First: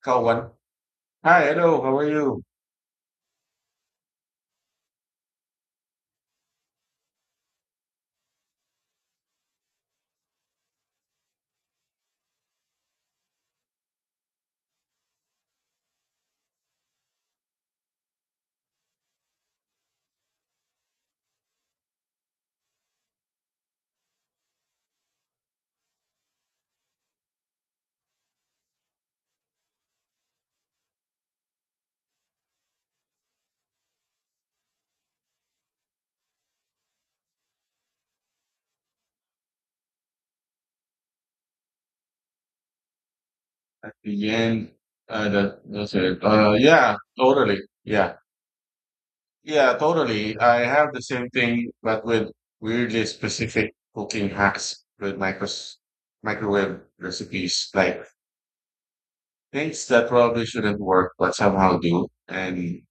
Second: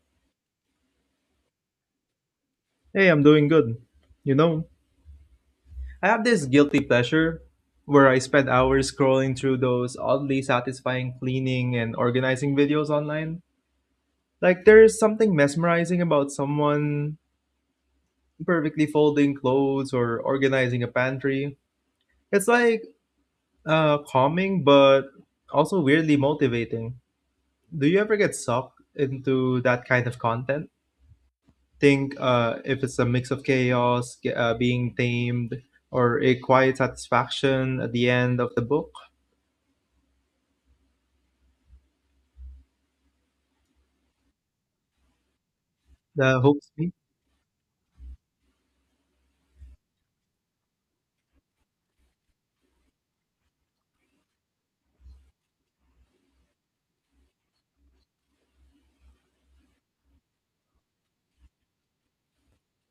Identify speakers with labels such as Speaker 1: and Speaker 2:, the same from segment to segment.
Speaker 1: Kawan. Hi, hello, how are you?
Speaker 2: Hey, I'm doing good. You know, I have this guilty pleasure where I spend hours scrolling through those oddly satisfying cleaning and organizing videos online. Like, there's something mesmerizing about someone perfectly folding clothes or organizing a pantry. It's like calming, but also weirdly motivating. Do you ever get sucked into that kind of content? Think if it's a mix of chaos being tamed or a quiet satisfaction at the end of the book
Speaker 1: Again, that's it.
Speaker 2: that
Speaker 1: Uh,
Speaker 2: hooks me.
Speaker 1: yeah, totally. Yeah, yeah, totally. I have the same thing, but with weirdly specific cooking hacks with micros microwave recipes, like things that probably shouldn't work, but somehow do. And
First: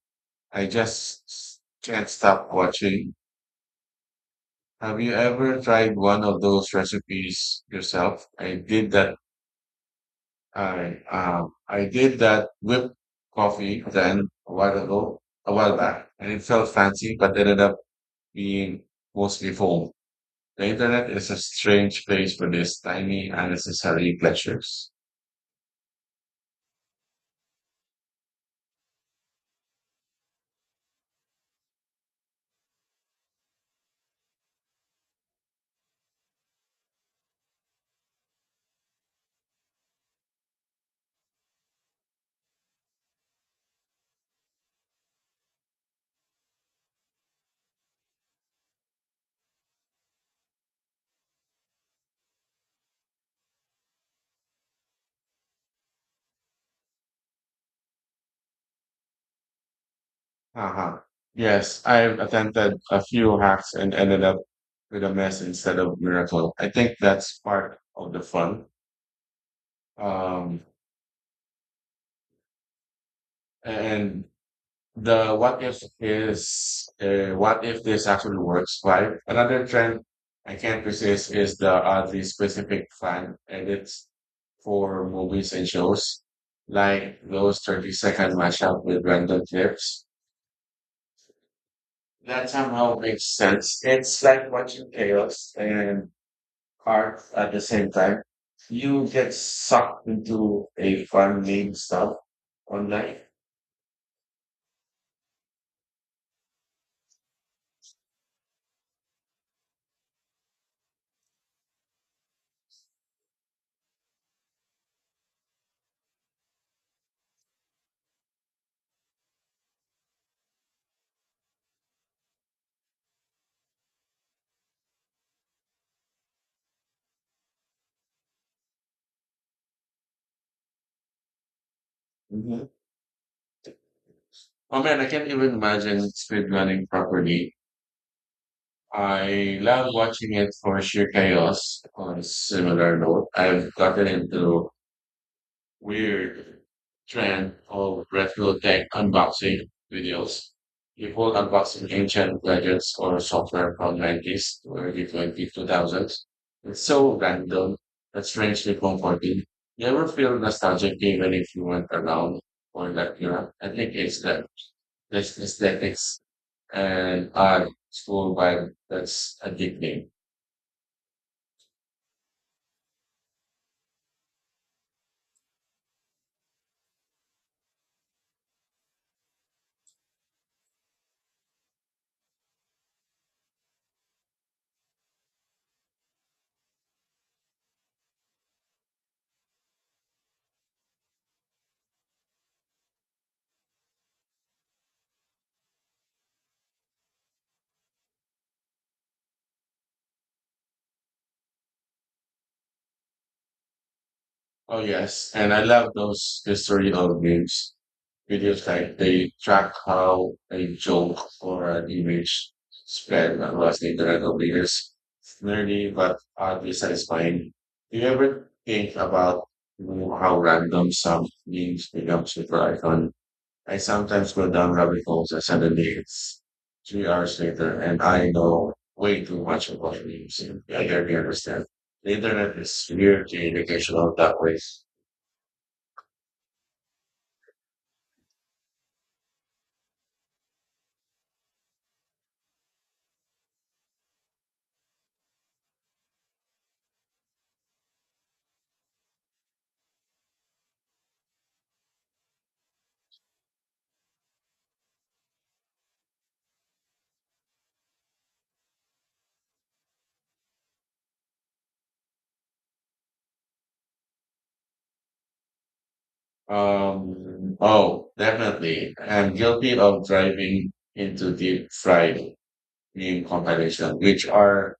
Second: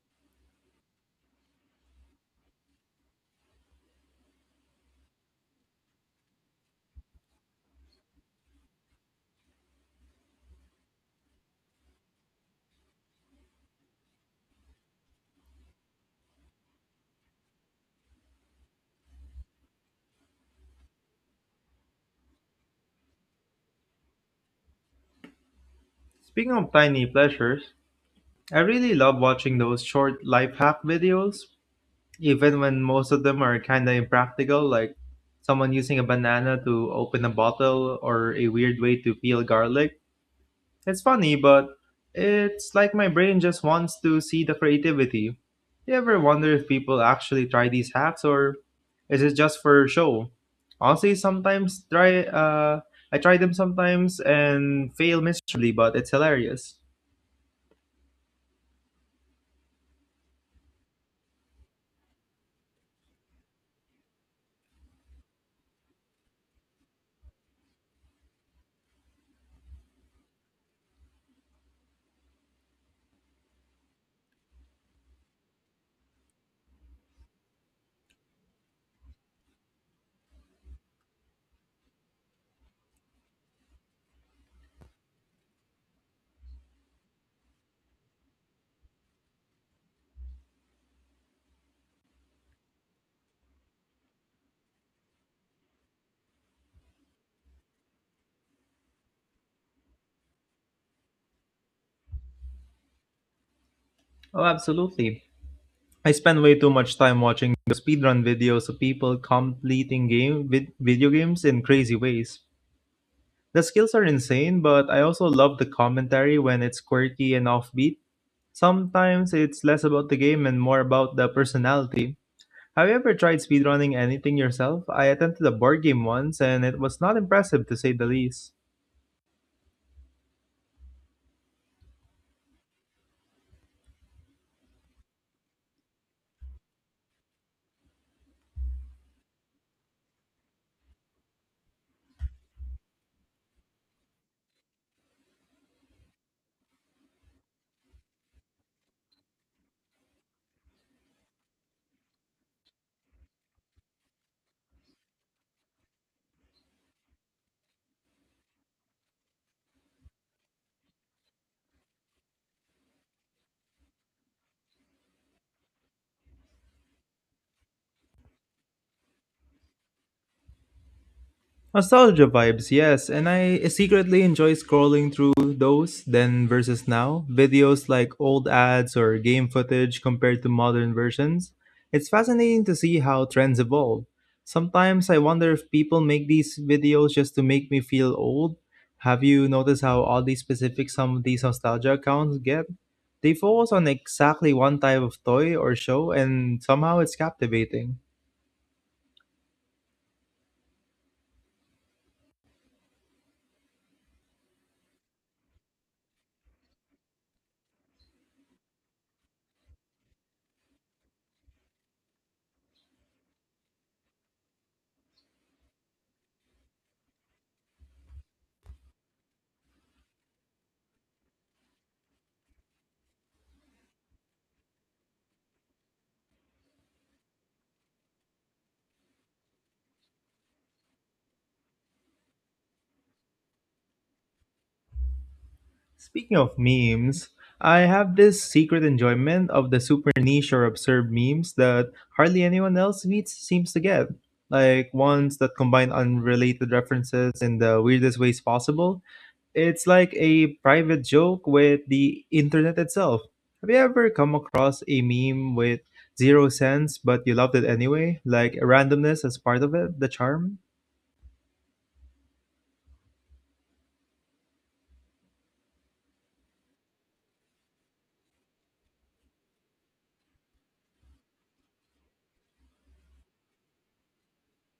Speaker 1: I can't stop watching. Have you ever tried one of those recipes yourself? I did that whipped coffee then a while back, and it felt fancy, but ended up being mostly foam. The internet is a strange place for these tiny unnecessary pleasures.
Speaker 2: Speaking of tiny pleasures, I really love watching those short life hack videos, even when most of them are kind of impractical, like someone using a banana to open a bottle or a weird way to peel garlic. It's funny, but it's like my brain just wants to see the creativity. You ever wonder if people actually try these hacks or is it just for show? Honestly, sometimes try I try them sometimes and fail miserably, but it's hilarious.
Speaker 1: Uh-huh. Yes, I've attempted a few hacks and ended up with a mess instead of miracle. I think that's part of the fun. Um, and the what if is, what if this actually works vibe. Another trend I can't resist is the oddly specific fan edits for movies and shows, like those 30-second mashup with random clips. That somehow makes sense. It's like watching chaos and art at the same time. You get sucked into a fun meme stuff online.
Speaker 2: Oh, absolutely. I spend way too much time watching the speedrun videos of people completing video games in crazy ways. The skills are insane, but I also love the commentary when it's quirky and offbeat. Sometimes it's less about the game and more about the personality. Have you ever tried speedrunning anything yourself? I attempted a board game once and it was not impressive to say the least.
Speaker 1: Mhm. Oh man, I can't even imagine speedrunning properly. I love watching it for sheer chaos. On a similar note, I've gotten into weird trend of retro tech unboxing videos. People unboxing ancient gadgets or software from 90s to early 2000s. It's so random and strangely comforting. You ever feel nostalgic even if you weren't around for that era? I think it's the this aesthetics and art school vibe that's addicting.
Speaker 2: Nostalgia vibes, yes, and I secretly enjoy scrolling through those then versus now videos like old ads or game footage compared to modern versions. It's fascinating to see how trends evolve. Sometimes I wonder if people make these videos just to make me feel old. Have you noticed how oddly specific some of these nostalgia accounts get? They focus on exactly one type of toy or show, and somehow it's captivating.
Speaker 1: Oh yes, and I love those historical games. Videos like they track how a joke or an image spread across the internet over years. It's nerdy but oddly satisfying. Do you ever think about how random some memes become super icon? I sometimes go down rabbit holes and suddenly it's 3 hours later and I know way too much about memes. I barely understand. The internet is weird and educational that way.
Speaker 2: Speaking of memes, I have this secret enjoyment of the super niche or absurd memes that hardly anyone else meets seems to get. Like ones that combine unrelated references in the weirdest ways possible. It's like a private joke with the internet itself. Have you ever come across a meme with zero sense but you loved it anyway? Like randomness as part of it, the charm?
Speaker 1: Oh, definitely. I'm guilty of driving into deep fried meme compilation, which are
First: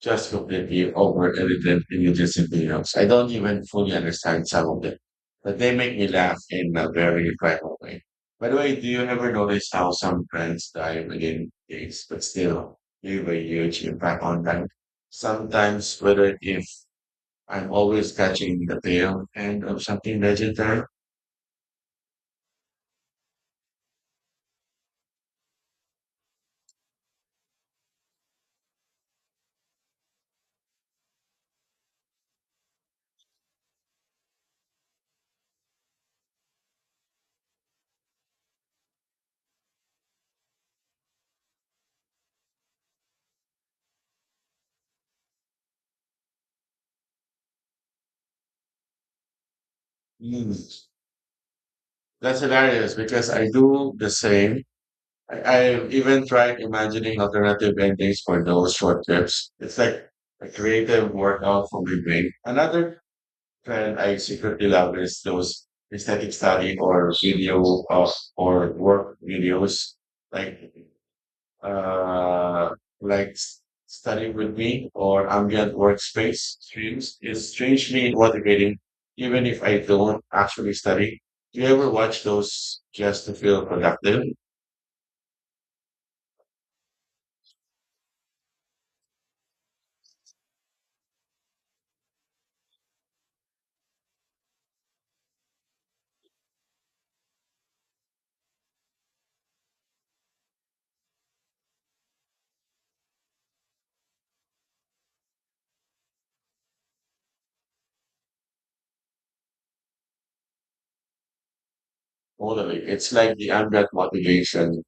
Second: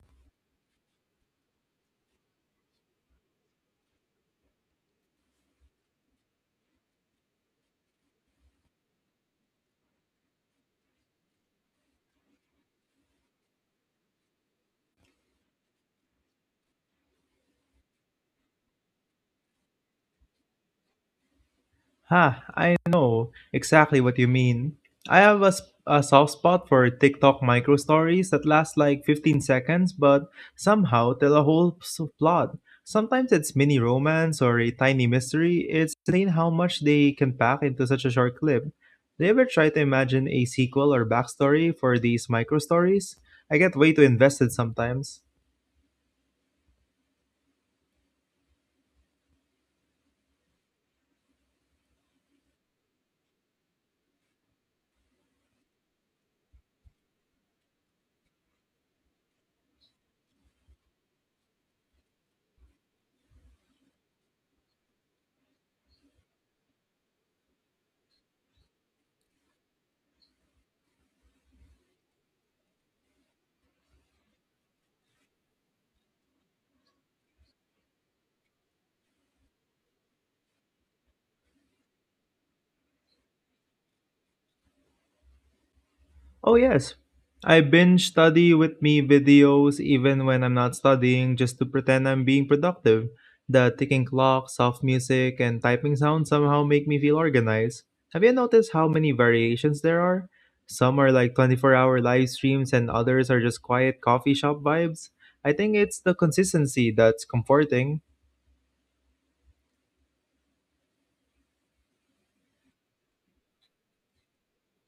Speaker 1: just completely over edited images and videos. I don't even fully understand some of them, but they make me laugh in a very private way. By the way, do you ever notice how some trends die within days, but still leave a huge impact on them? Sometimes, whether if I'm always catching the tail end of something legendary.
Speaker 2: Ha, I know exactly what you mean. I have a, s- a soft spot for TikTok micro stories that last like 15 seconds but somehow tell a plot. Sometimes it's mini romance or a tiny mystery. It's insane how much they can pack into such a short clip. Do you ever try to imagine a sequel or backstory for these micro stories? I get way too invested sometimes.
Speaker 1: Mm. That's hilarious because I do the same. I, I even tried imagining alternative endings for those short trips. It's like a creative workout for my brain. Another trend I secretly love is those aesthetic study or video of or work videos. Like uh, like studying with me or ambient workspace streams is strangely motivating, even if I don't actually study. Do you ever watch those just to feel productive?
Speaker 2: Oh, yes. I binge study with me videos even when I'm not studying just to pretend I'm being productive. The ticking clock, soft music, and typing sound somehow make me feel organized. Have you noticed how many variations there are? Some are like 24-hour live streams, and others are just quiet coffee shop vibes. I think it's the consistency that's comforting.
Speaker 1: Totally. It's like the ambient motivation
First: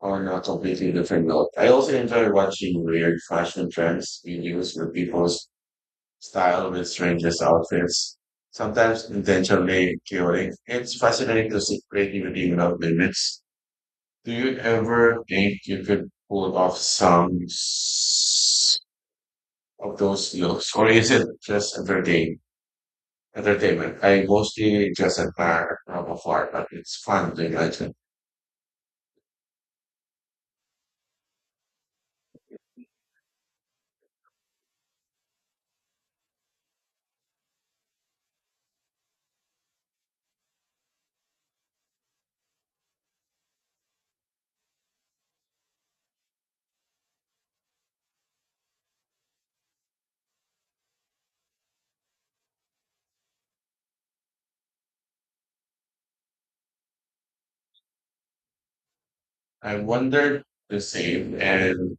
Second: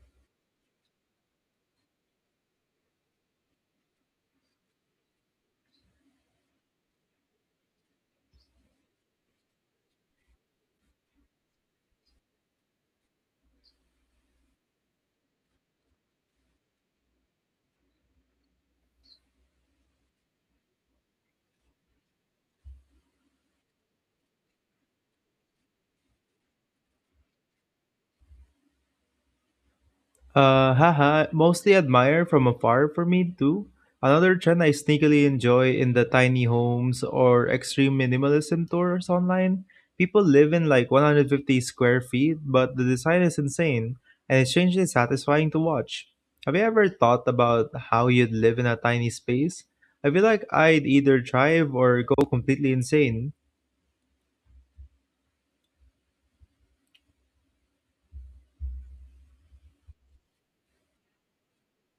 Speaker 1: on a completely different note. I also enjoy watching weird fashion trends videos where people's style with strangest outfits, sometimes intentionally chaotic. It's fascinating to see creativity without limits. Do you ever think you could pull off some of those looks, or is it just entertainment? I mostly just admire from afar, but it's fun to imagine.
Speaker 2: Mostly admire from afar for me too. Another trend I sneakily enjoy in the tiny homes or extreme minimalism tours online. People live in like 150 square feet, but the design is insane and it's strangely satisfying to watch. Have you ever thought about how you'd live in a tiny space? I feel like I'd either thrive or go completely insane.
Speaker 1: I wondered the same, and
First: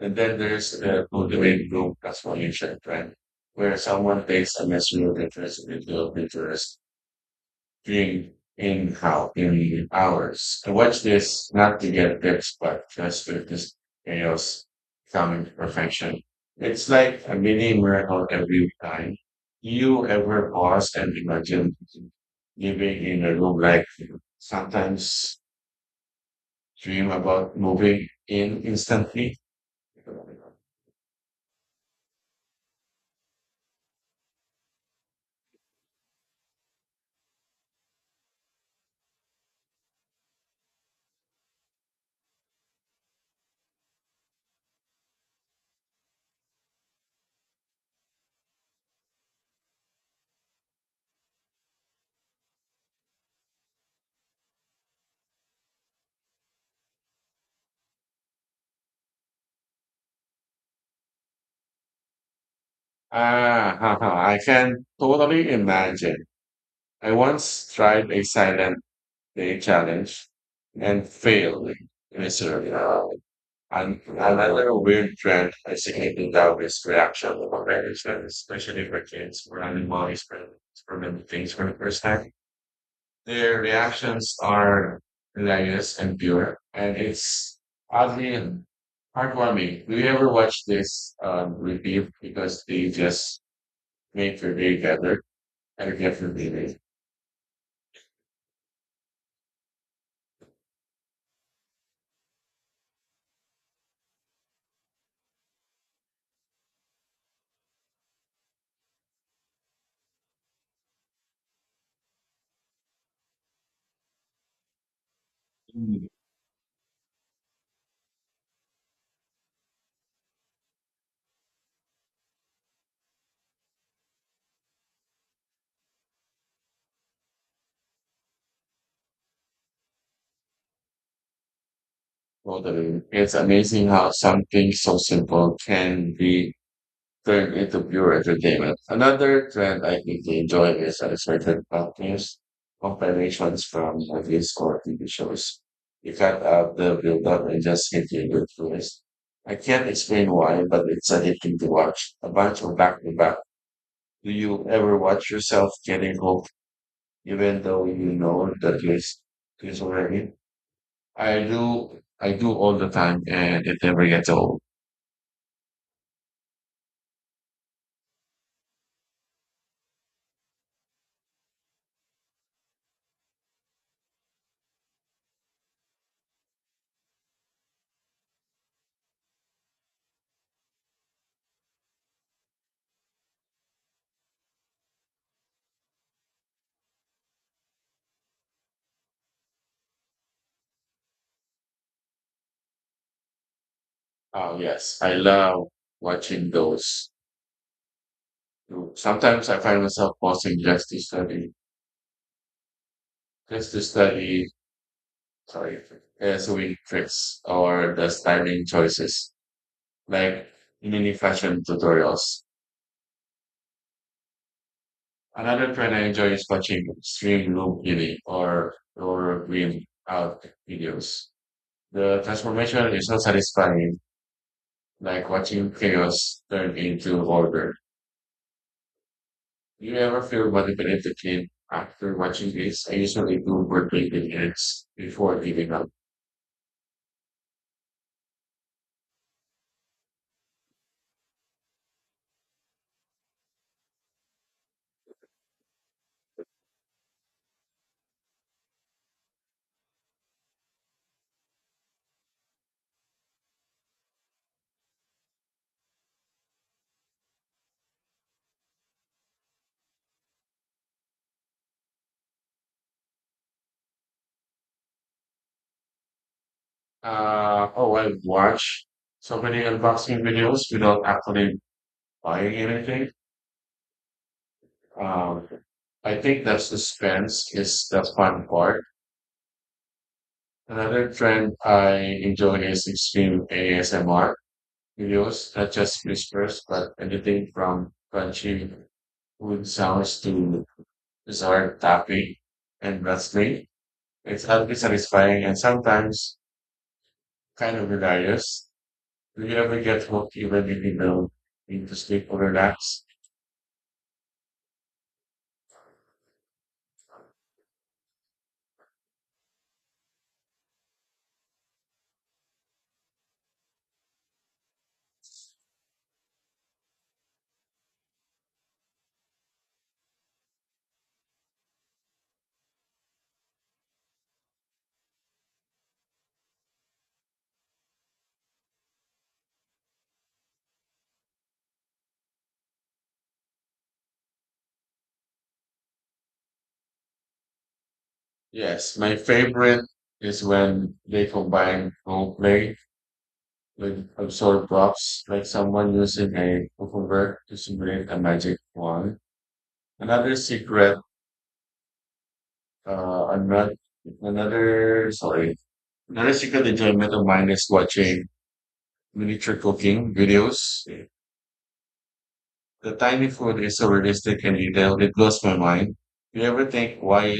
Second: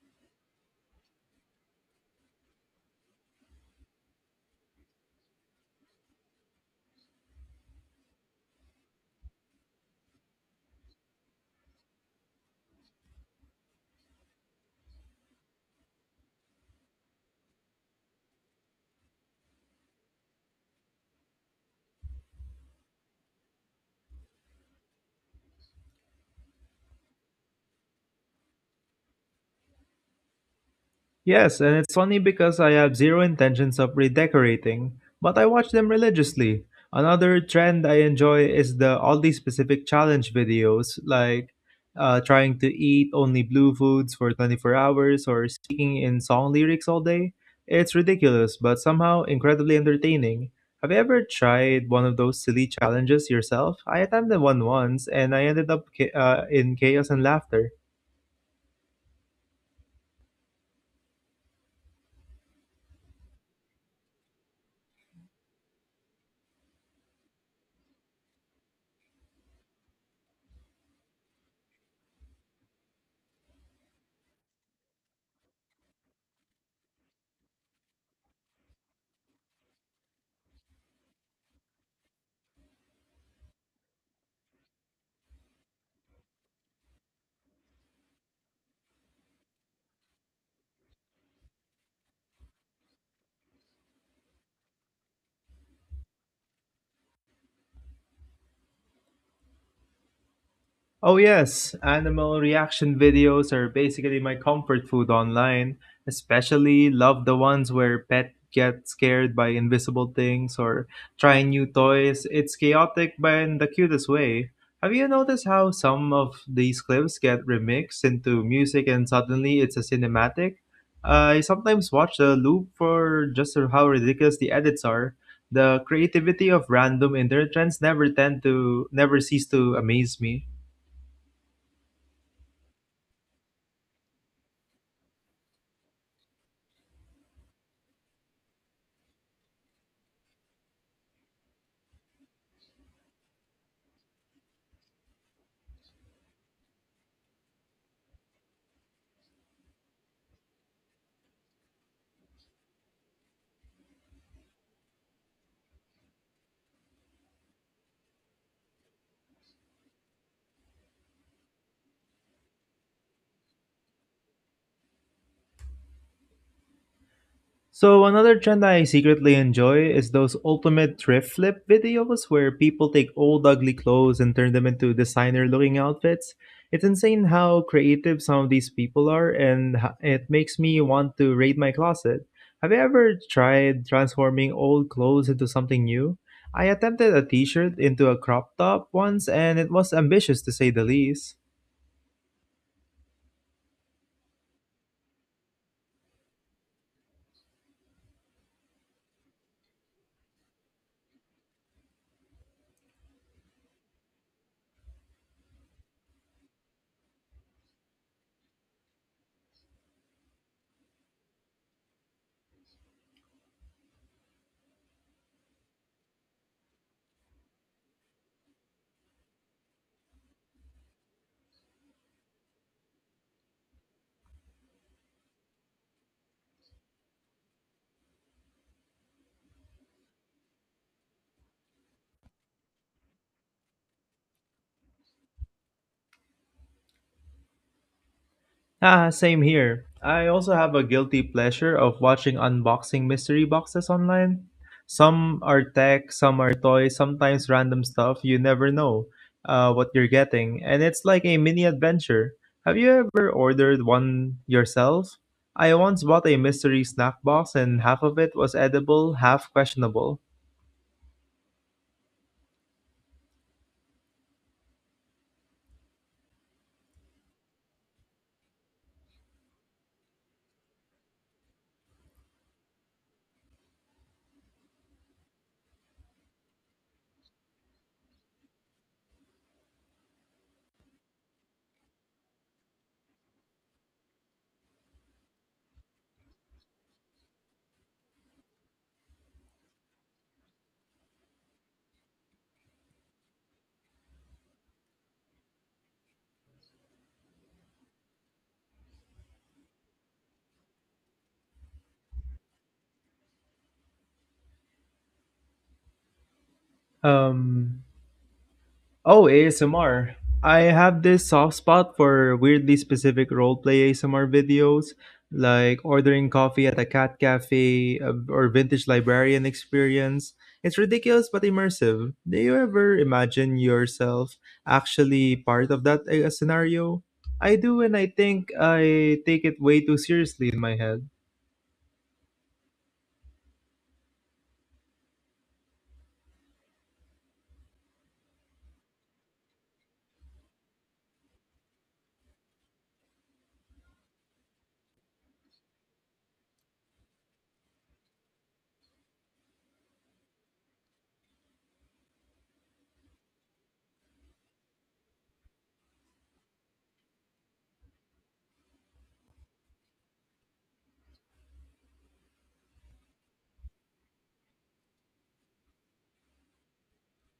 Speaker 1: then there's the motivating group transformation trend, where someone takes a measure of interest into a picture doing in how in hours. I watch this not to get tips, but just to this chaos coming to perfection. It's like a mini miracle every time. You ever pause and imagine living in a room like sometimes dream about moving in instantly?
Speaker 2: Yes, and it's funny because I have zero intentions of redecorating, but I watch them religiously. Another trend I enjoy is the oddly specific challenge videos, like trying to eat only blue foods for 24 hours or speaking in song lyrics all day. It's ridiculous, but somehow incredibly entertaining. Have you ever tried one of those silly challenges yourself? I attempted one once and I ended up in chaos and laughter.
Speaker 1: Ah, haha, I can totally imagine. I once tried a silent they challenge and fail miserably. And another weird trend is significant that is reaction of management, especially for kids who are animal experimenting things for the first time. Their reactions are hilarious and pure, and it's oddly heartwarming. Do you ever watch this repeat because they just make your day better and get your day?
Speaker 2: Oh, yes, animal reaction videos are basically my comfort food online. Especially love the ones where pet get scared by invisible things or try new toys. It's chaotic but in the cutest way. Have you noticed how some of these clips get remixed into music and suddenly it's a cinematic? I sometimes watch the loop for just how ridiculous the edits are. The creativity of random internet trends never tend to never cease to amaze me.
Speaker 1: Totally. It's amazing how something so simple can be turned into pure entertainment. Another trend I really enjoy is unexpected companies, combinations from movies or TV shows. You cut out the build-up and just hit you with twist. I can't explain why, but it's a hit thing to watch. A bunch of back-to-back. Do you ever watch yourself getting hooked, even though you know the twist is already. I do, all the time and it never gets old.
Speaker 2: So another trend I secretly enjoy is those ultimate thrift flip videos where people take old ugly clothes and turn them into designer looking outfits. It's insane how creative some of these people are and it makes me want to raid my closet. Have you ever tried transforming old clothes into something new? I attempted a t-shirt into a crop top once and it was ambitious to say the least.
Speaker 1: Oh, yes. I love watching those. Sometimes I find myself pausing just to study, sorry, sewing tricks or the styling choices, like mini fashion tutorials. Another trend I enjoy is watching extreme look beauty or green out videos. The transformation is so satisfying, like watching chaos turn into order. Do you ever feel manipulated after watching this? I usually do for 20 minutes before giving up.
Speaker 2: Ah, same here. I also have a guilty pleasure of watching unboxing mystery boxes online. Some are tech, some are toys, sometimes random stuff. You never know what you're getting, and it's like a mini adventure. Have you ever ordered one yourself? I once bought a mystery snack box, and half of it was edible, half questionable.
Speaker 1: Oh, I've watched so many unboxing videos without actually buying anything. Um, I think that suspense is the fun part. Another trend I enjoy is extreme ASMR videos, not just whispers, but anything from crunchy food sounds to bizarre tapping and wrestling. It's healthy, satisfying, and sometimes kind of hilarious. Do you ever get hooked even if you don't need to sleep or relax?
Speaker 2: Um, Oh, ASMR. I have this soft spot for weirdly specific roleplay ASMR videos, like ordering coffee at a cat cafe or vintage librarian experience. It's ridiculous but immersive. Do you ever imagine yourself actually part of that scenario? I do, and I think I take it way too seriously in my head.
Speaker 1: Yes, my favorite is when they combine role play with absurd props, like someone using a cucumber to simulate a magic wand. Another secret, another, another, sorry, Another secret enjoyment of mine is watching miniature cooking videos. The time before is so realistic and detailed, it blows my mind. Do you ever think why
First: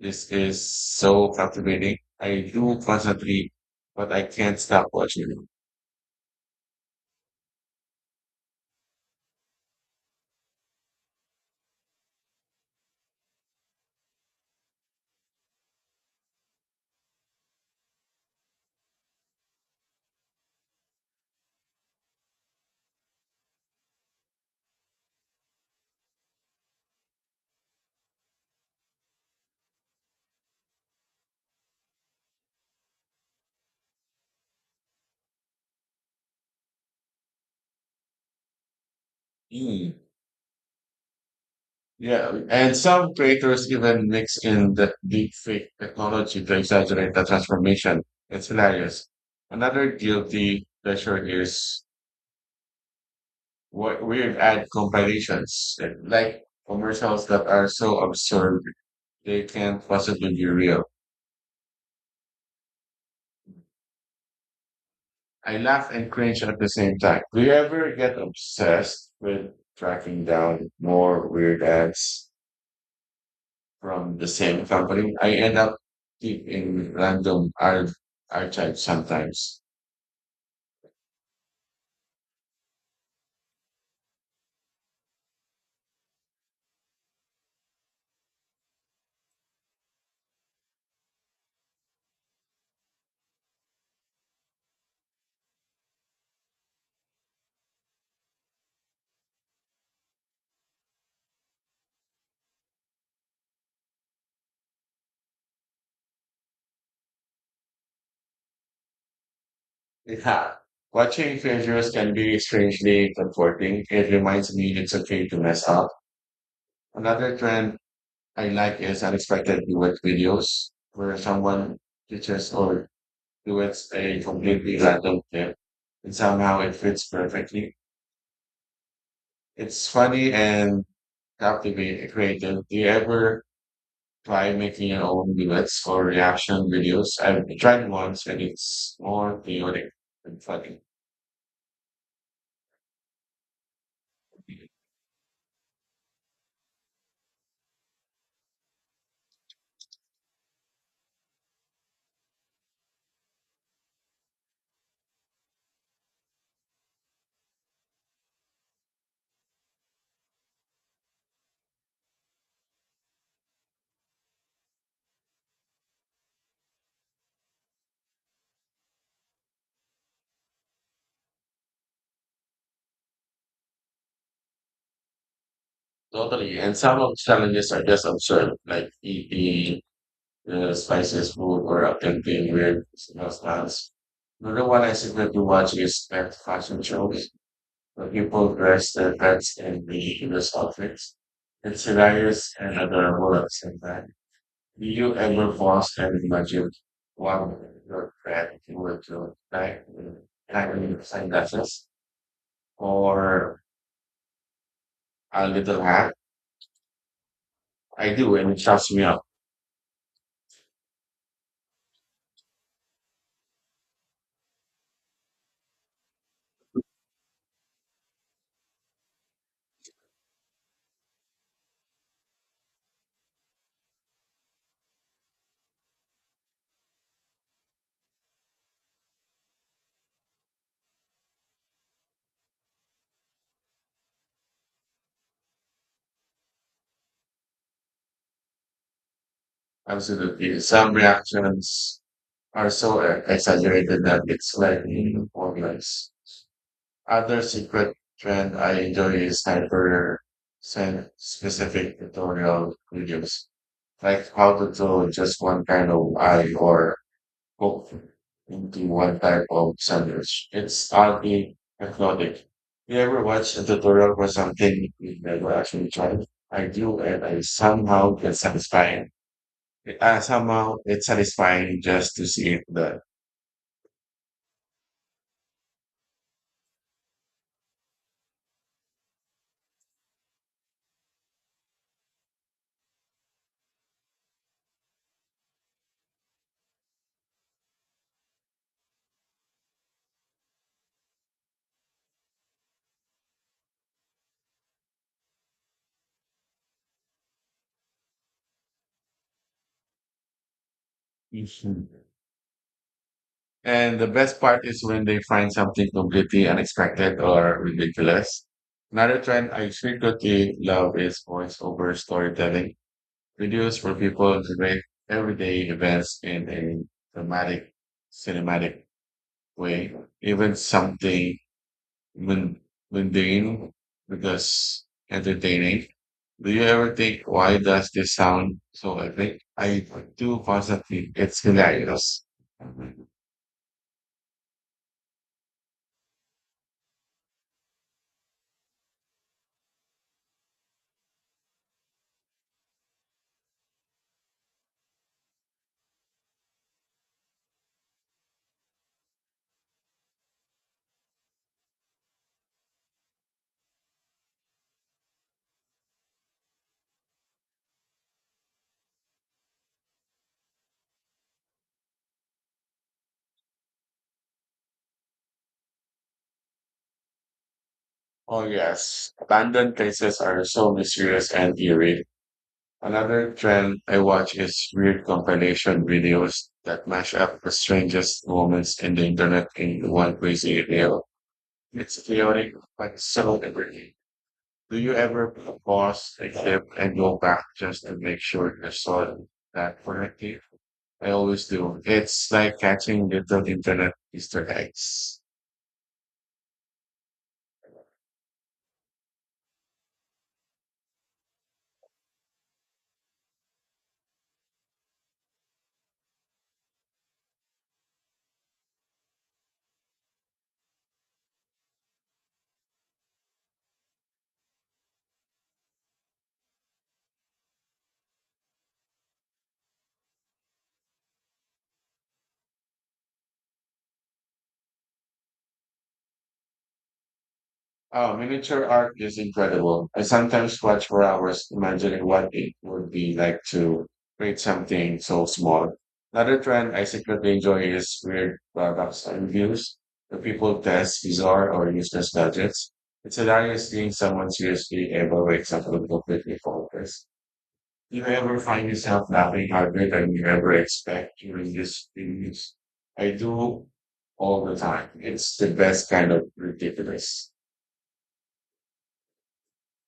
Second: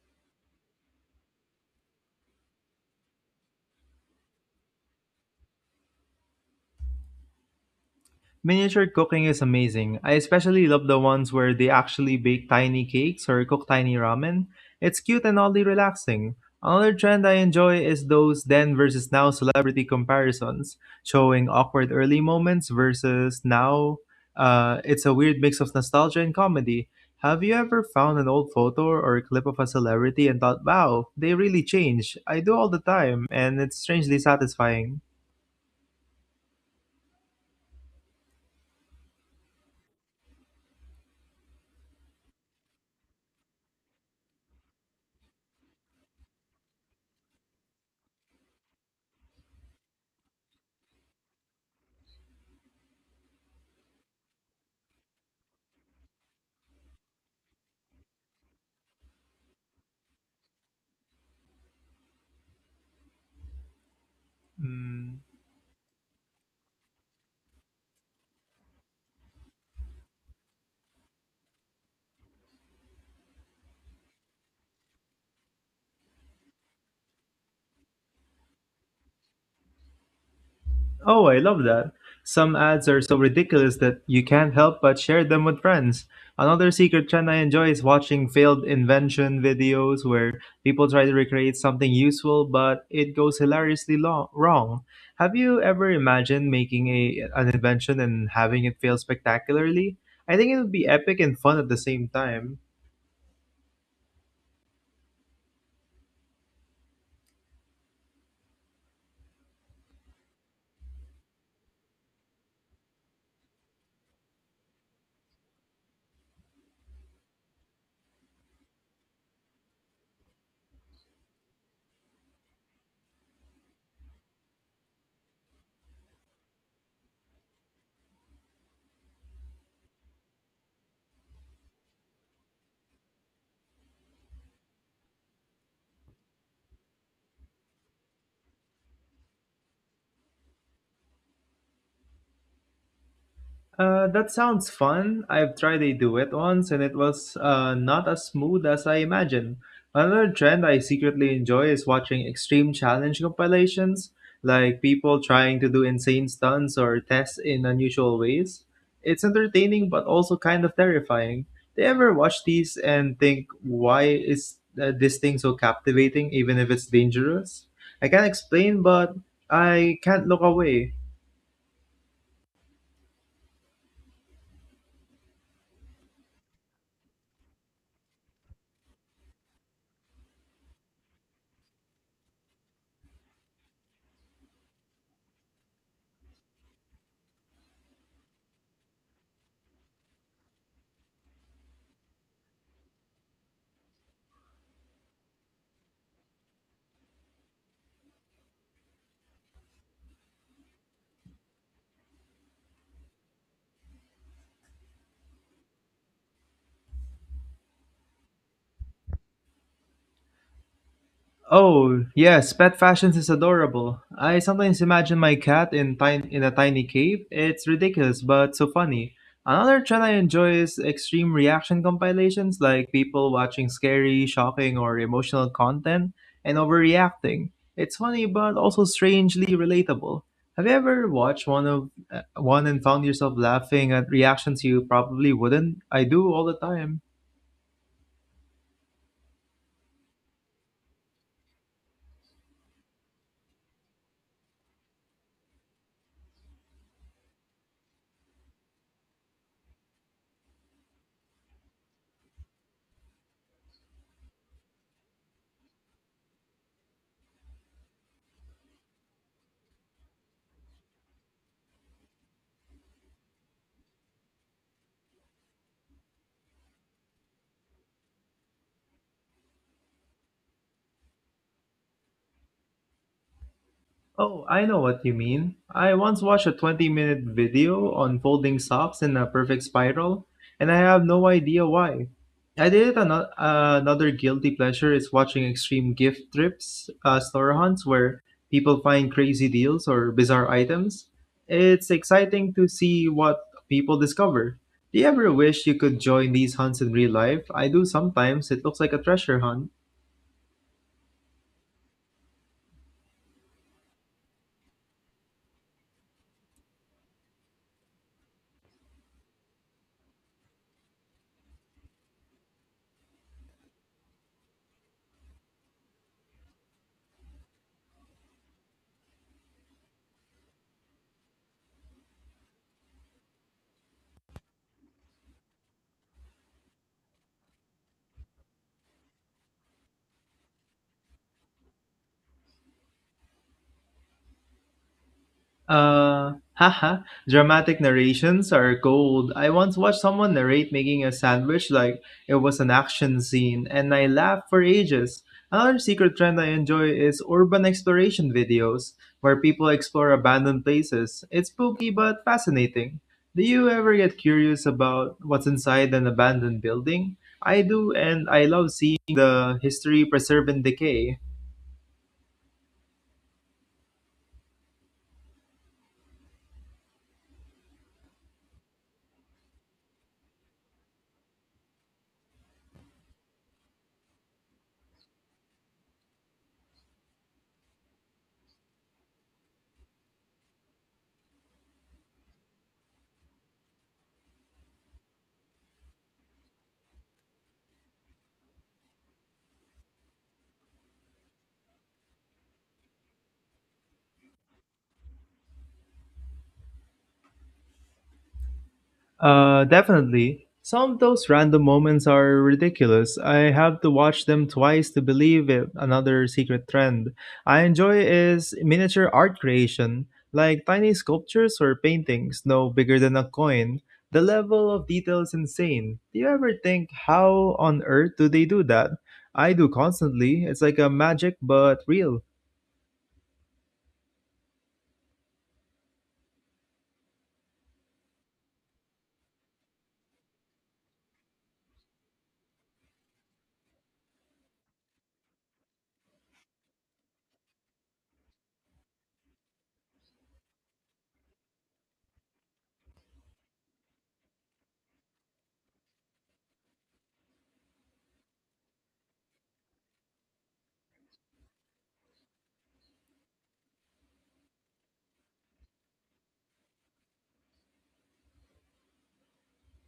Speaker 1: this is so captivating? I do constantly, but I can't stop watching it.
Speaker 2: Miniature cooking is amazing. I especially love the ones where they actually bake tiny cakes or cook tiny ramen. It's cute and oddly relaxing. Another trend I enjoy is those then versus now celebrity comparisons, showing awkward early moments versus now. It's a weird mix of nostalgia and comedy. Have you ever found an old photo or a clip of a celebrity and thought, wow, they really changed? I do all the time, and it's strangely satisfying.
Speaker 1: Hmm. Yeah, and some creators even mix in the deep fake technology to exaggerate the transformation. It's hilarious. Another guilty pleasure is what weird ad compilations, like commercials that are so absurd they can't possibly be real.
Speaker 2: Mm.
Speaker 1: I laugh and cringe at the same time. Do you ever get obsessed with tracking down more weird ads from the same company? I end up deep in random archives sometimes.
Speaker 2: Oh, I love that. Some ads are so ridiculous that you can't help but share them with friends. Another secret trend I enjoy is watching failed invention videos where people try to recreate something useful but it goes wrong. Have you ever imagined making a an invention and having it fail spectacularly? I think it would be epic and fun at the same time.
Speaker 1: Yeah. Watching treasures can be strangely comforting. It reminds me it's okay to mess up. Another trend I like is unexpected duet videos where someone teaches or duets a completely random tip and somehow it fits perfectly. It's funny and captivating creative. Do you ever try making your own duets or reaction videos? I've tried once and it's more chaotic and funny.
Speaker 2: That sounds fun. I've tried a duet once and it was not as smooth as I imagined. Another trend I secretly enjoy is watching extreme challenge compilations, like people trying to do insane stunts or tests in unusual ways. It's entertaining but also kind of terrifying. Do you ever watch these and think, why is this thing so captivating even if it's dangerous? I can't explain, but I can't look away.
Speaker 1: Totally. And some of the challenges are just absurd, like eating the spices food or attempting weird smell styles. Another one I secretly watch is pet fashion shows where people dress their pets in ridiculous outfits. It's hilarious and adorable at the same time. Do you ever pause and imagine what your friend would do, like having sunglasses or a little hat? I do, and it shuts me up.
Speaker 2: Oh, yes, pet fashions is adorable. I sometimes imagine my cat in in a tiny cave. It's ridiculous, but so funny. Another trend I enjoy is extreme reaction compilations, like people watching scary, shocking, or emotional content and overreacting. It's funny, but also strangely relatable. Have you ever watched one and found yourself laughing at reactions you probably wouldn't? I do all the time.
Speaker 1: Absolutely. Some reactions are so exaggerated that it's like formless. Other secret trend I enjoy is hyper specific tutorial videos, like how to do just one kind of eye or go into one type of sandwich. It's oddly hypnotic. You ever watch a tutorial for something you never actually tried? I do, and I somehow get satisfying. Somehow it's satisfying just to see it done.
Speaker 2: Oh, I know what you mean. I once watched a 20-minute video on folding socks in a perfect spiral, and I have no idea why. I did it another guilty pleasure is watching extreme gift trips, store hunts where people find crazy deals or bizarre items. It's exciting to see what people discover. Do you ever wish you could join these hunts in real life? I do sometimes. It looks like a treasure hunt.
Speaker 1: Mhm. And the best part is when they find something completely unexpected or ridiculous. Another trend I secretly love is voiceover storytelling videos for people to make everyday events in a dramatic, cinematic way, even something mun- mundane because entertaining. Do you ever think why does this sound so epic? I do constantly. It's hilarious.
Speaker 2: Uh, haha, Dramatic narrations are gold. I once watched someone narrate making a sandwich like it was an action scene, and I laughed for ages. Another secret trend I enjoy is urban exploration videos, where people explore abandoned places. It's spooky but fascinating. Do you ever get curious about what's inside an abandoned building? I do, and I love seeing the history preserved in decay.
Speaker 1: Oh yes, abandoned places are so mysterious and eerie. Another trend I watch is weird compilation videos that mash up the strangest moments in the internet into one crazy reel. It's chaotic, but it's so liberating. Do you ever pause a clip and go back just to make sure you saw that correctly? I always do. It's like catching little internet Easter eggs.
Speaker 2: Definitely. Some of those random moments are ridiculous. I have to watch them twice to believe it. Another secret trend I enjoy is miniature art creation, like tiny sculptures or paintings no bigger than a coin. The level of detail is insane. Do you ever think, how on earth do they do that? I do constantly. It's like a magic, but real.
Speaker 1: Oh, miniature art is incredible. I sometimes watch for hours imagining what it would be like to create something so small. Another trend I secretly enjoy is weird products and reviews where people test bizarre or useless gadgets. It's hilarious seeing someone seriously evaluate something completely faultless. Do you ever find yourself laughing harder than you ever expect during these reviews? I do all the time. It's the best kind of ridiculous.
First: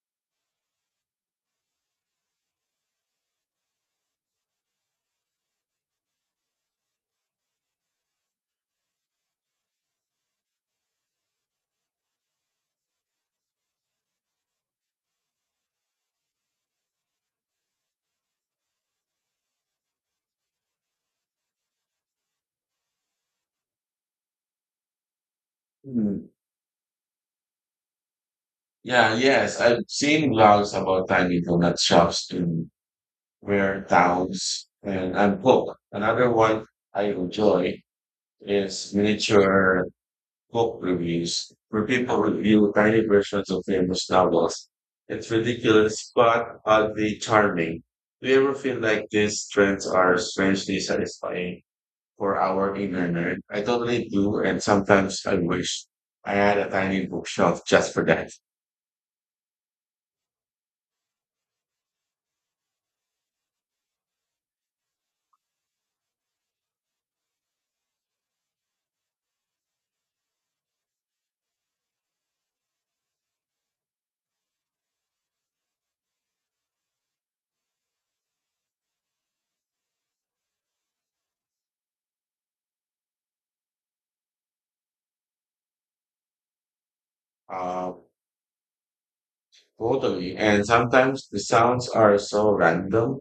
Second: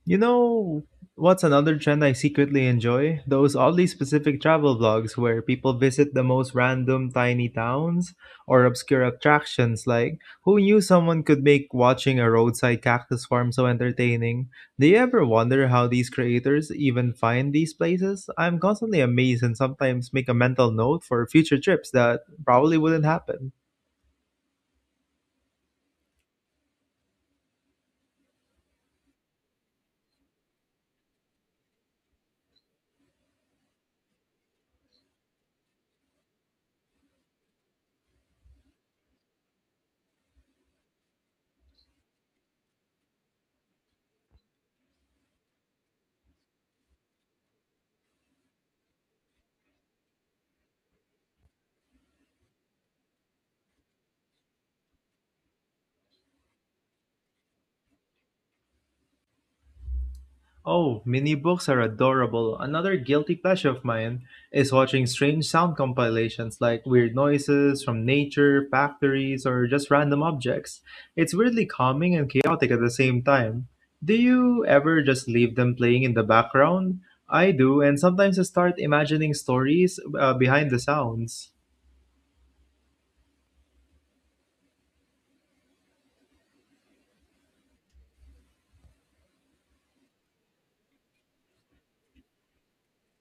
Speaker 2: You know, what's another trend I secretly enjoy? Those oddly specific travel vlogs where people visit the most random tiny towns or obscure attractions. Like, who knew someone could make watching a roadside cactus farm so entertaining? Do you ever wonder how these creators even find these places? I'm constantly amazed and sometimes make a mental note for future trips that probably wouldn't happen.
Speaker 1: Hmm. Yeah, yes, I've seen blogs about tiny donut shops in rare towns and book. Another one I enjoy is miniature book reviews where people review tiny versions of famous novels. It's ridiculous but oddly charming. Do you ever feel like these trends are strangely satisfying for our inner nerd? I totally do, and sometimes I wish I had a tiny bookshelf just for that.
Speaker 2: Oh, mini books are adorable. Another guilty pleasure of mine is watching strange sound compilations like weird noises from nature, factories, or just random objects. It's weirdly calming and chaotic at the same time. Do you ever just leave them playing in the background? I do, and sometimes I start imagining stories behind the sounds.
Speaker 1: Uh, Totally. And sometimes the sounds are so random,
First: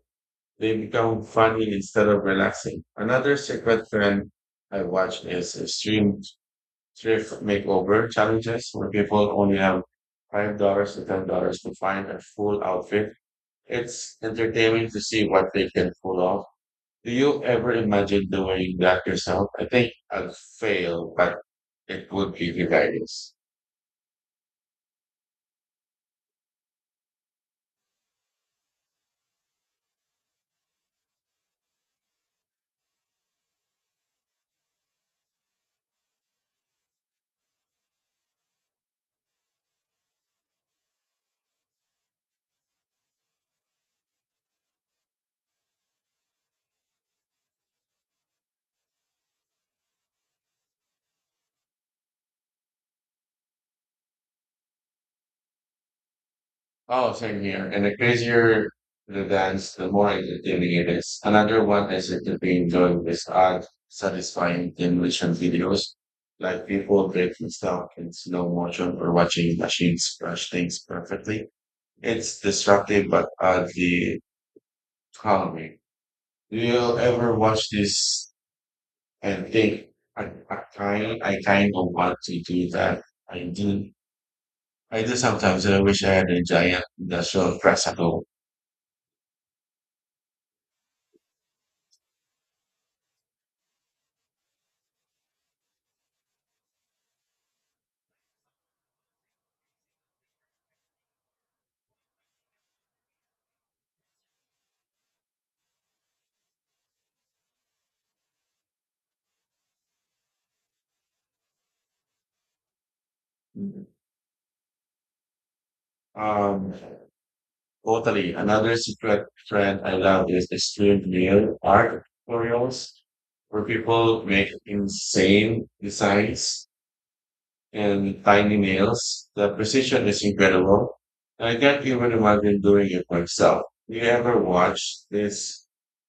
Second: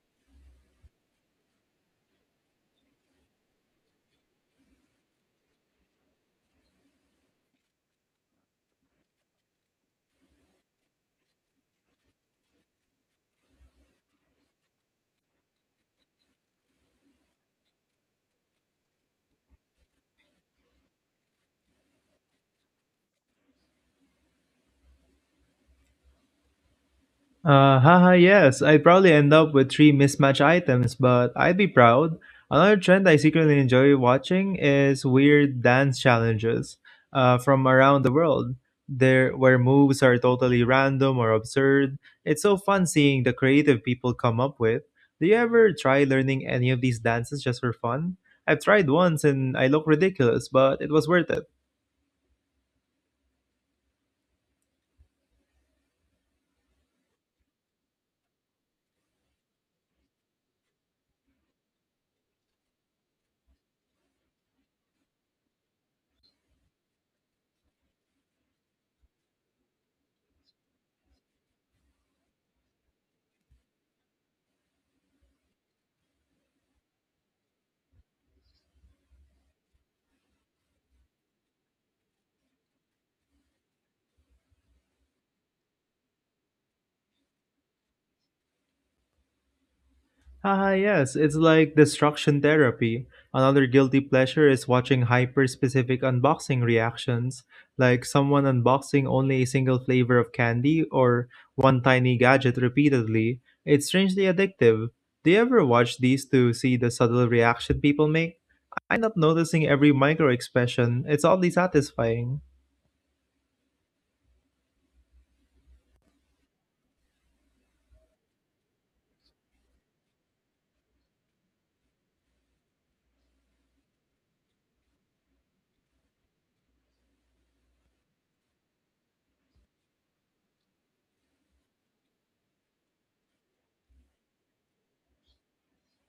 Speaker 1: they become funny instead of relaxing. Another secret trend I watch is stream thrift makeover challenges where people only have $5 to $10 to find a full outfit. It's entertaining to see what they can pull off. Do you ever imagine doing that yourself? I think I'll fail, but it would be hilarious.
Speaker 2: Yes, I'd probably end up with three mismatched items, but I'd be proud. Another trend I secretly enjoy watching is weird dance challenges from around the world. There, where moves are totally random or absurd. It's so fun seeing the creative people come up with. Do you ever try learning any of these dances just for fun? I've tried once and I look ridiculous, but it was worth it.
Speaker 1: Oh, same here. And the crazier the dance, the more entertaining it is. Another one I seem to be enjoying is art satisfying demolition videos, like people breaking stuff in slow motion or watching machines crush things perfectly. It's disruptive but oddly calming. Do you ever watch this and think, I kind of want to do that? I do. I do sometimes, and I wish I had a giant industrial press at home.
Speaker 2: Ah, yes, it's like destruction therapy. Another guilty pleasure is watching hyper specific unboxing reactions, like someone unboxing only a single flavor of candy or one tiny gadget repeatedly. It's strangely addictive. Do you ever watch these to see the subtle reaction people make? I end up noticing every micro expression. It's oddly satisfying.
Speaker 1: Um, totally. Another secret trend I love is extreme nail art tutorials where people make insane designs and tiny nails. The precision is incredible. I can't even imagine doing it myself. Do you ever watch this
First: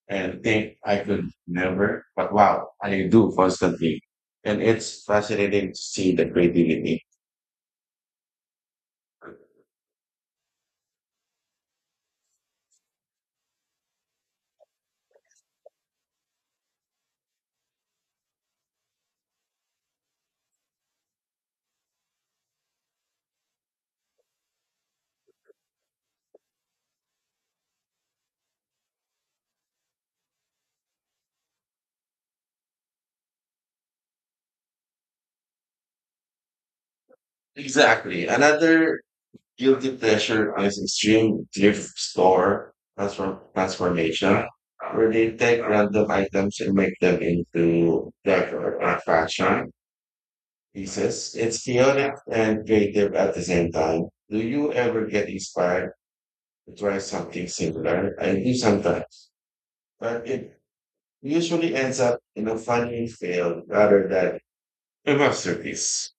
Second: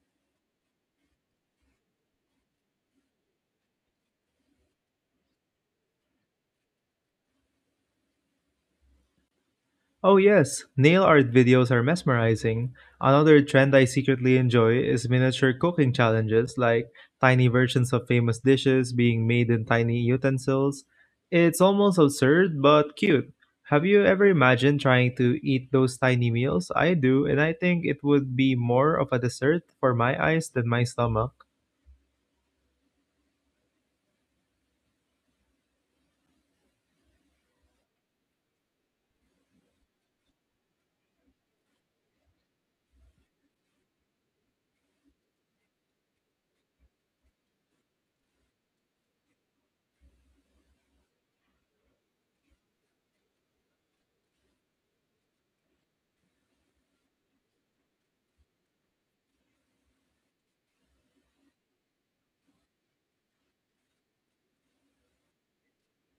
Speaker 1: and think I could never? But wow, I do constantly. And it's fascinating to see the creativity.
Speaker 2: Oh, yes, nail art videos are mesmerizing. Another trend I secretly enjoy is miniature cooking challenges, like tiny versions of famous dishes being made in tiny utensils. It's almost absurd, but cute. Have you ever imagined trying to eat those tiny meals? I do, and I think it would be more of a dessert for my eyes than my stomach.
Speaker 1: Exactly. Another guilty pleasure is extreme thrift store transformation where they take random items and make them into decor or fashion pieces. It's chaotic and creative at the same time. Do you ever get inspired to try something similar? I do sometimes, but it usually ends up in a funny fail rather than a masterpiece.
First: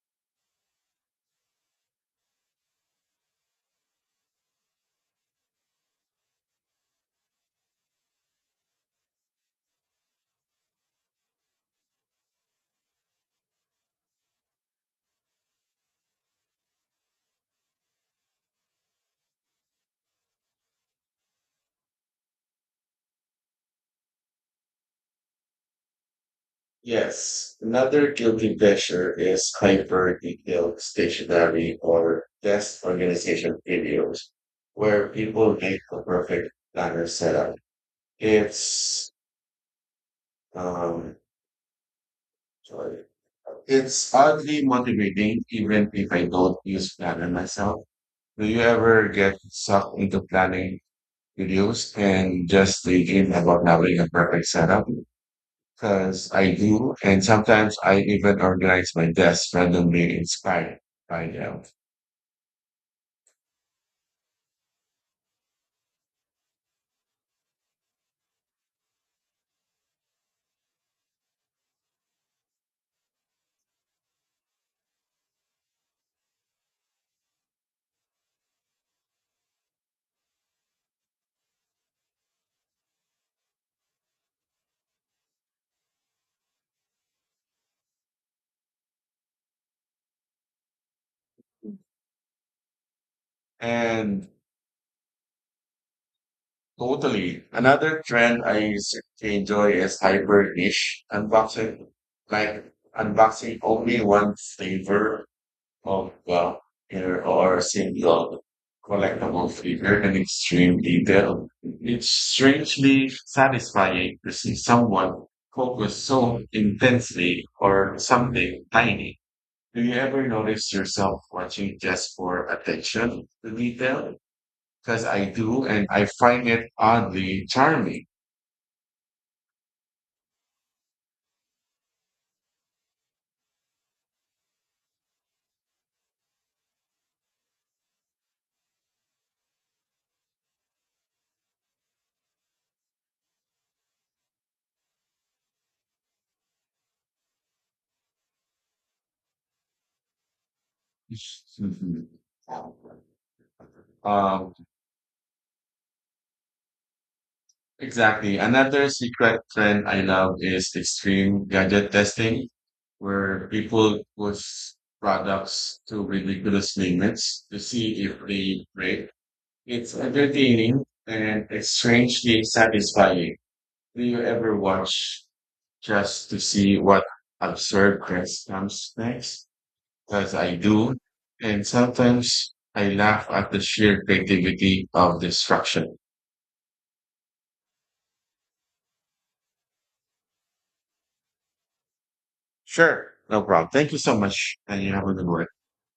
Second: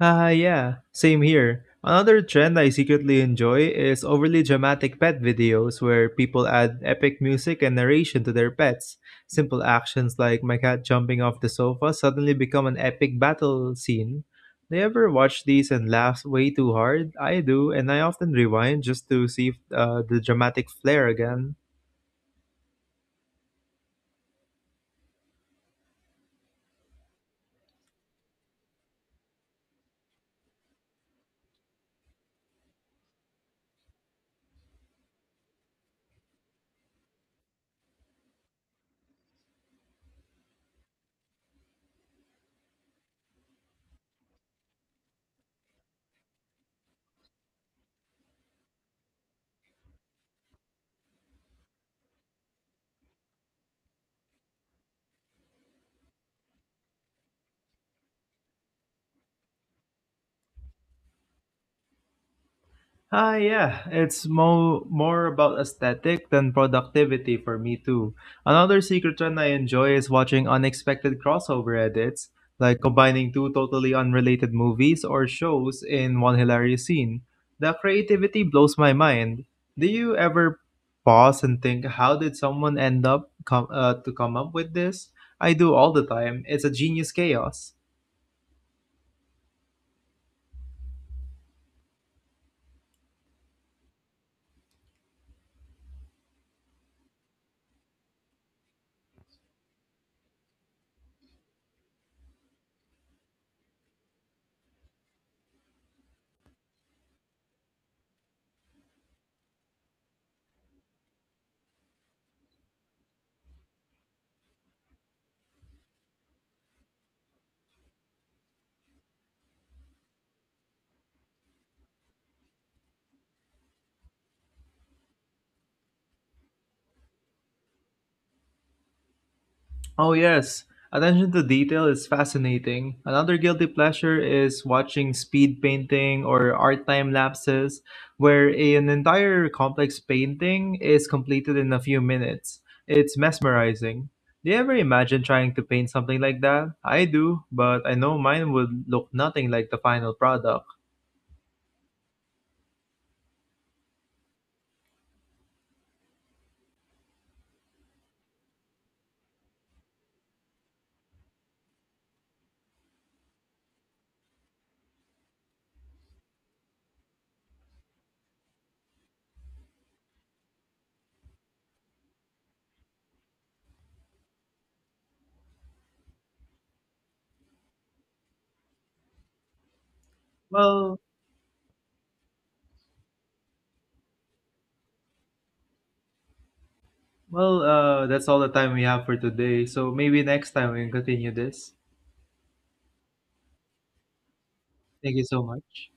Speaker 2: Haha, yeah, same here. Another trend I secretly enjoy is overly dramatic pet videos where people add epic music and narration to their pets. Simple actions like my cat jumping off the sofa suddenly become an epic battle scene. Do you ever watch these and laugh way too hard? I do, and I often rewind just to see the dramatic flair again.
Speaker 1: Yes, another guilty pleasure is hyper detailed stationery or desk organization videos where people make the perfect planner setup. It's um sorry. It's oddly motivating even if I don't use planner myself. Do you ever get sucked into planning videos and just thinking about having a perfect setup? Because I do, and sometimes I even organize my desk randomly inspired by them.
Speaker 2: Ah, yeah, it's more about aesthetic than productivity for me too. Another secret trend I enjoy is watching unexpected crossover edits, like combining two totally unrelated movies or shows in one hilarious scene. The creativity blows my mind. Do you ever pause and think, how did someone to come up with this? I do all the time. It's a genius chaos.
Speaker 1: And totally, another trend I enjoy is hybrid dish unboxing, like unboxing only one flavor of well, here or single collectible figure in extreme detail. It's strangely satisfying to see someone focus so intensely or something tiny. Do you ever notice yourself watching just for attention to detail? Because I do, and I find it oddly charming.
Speaker 2: Oh, yes. Attention to detail is fascinating. Another guilty pleasure is watching speed painting or art time lapses, where an entire complex painting is completed in a few minutes. It's mesmerizing. Do you ever imagine trying to paint something like that? I do, but I know mine would look nothing like the final product.
Speaker 1: Mhm. Um, exactly. Another secret trend I love is extreme gadget testing, where people push products to ridiculous limits to see if they break. It's entertaining and it's strangely satisfying. Do you ever watch just to see what absurd quest comes next, because I do.
Speaker 2: Well,
Speaker 1: And sometimes I laugh at the sheer creativity of destruction.
Speaker 2: well, that's all the time we have for today. So maybe next time we can continue this.
Speaker 1: Sure, no problem. Thank you so much, and you have a
Speaker 2: Thank you
Speaker 1: good
Speaker 2: so
Speaker 1: one.
Speaker 2: much.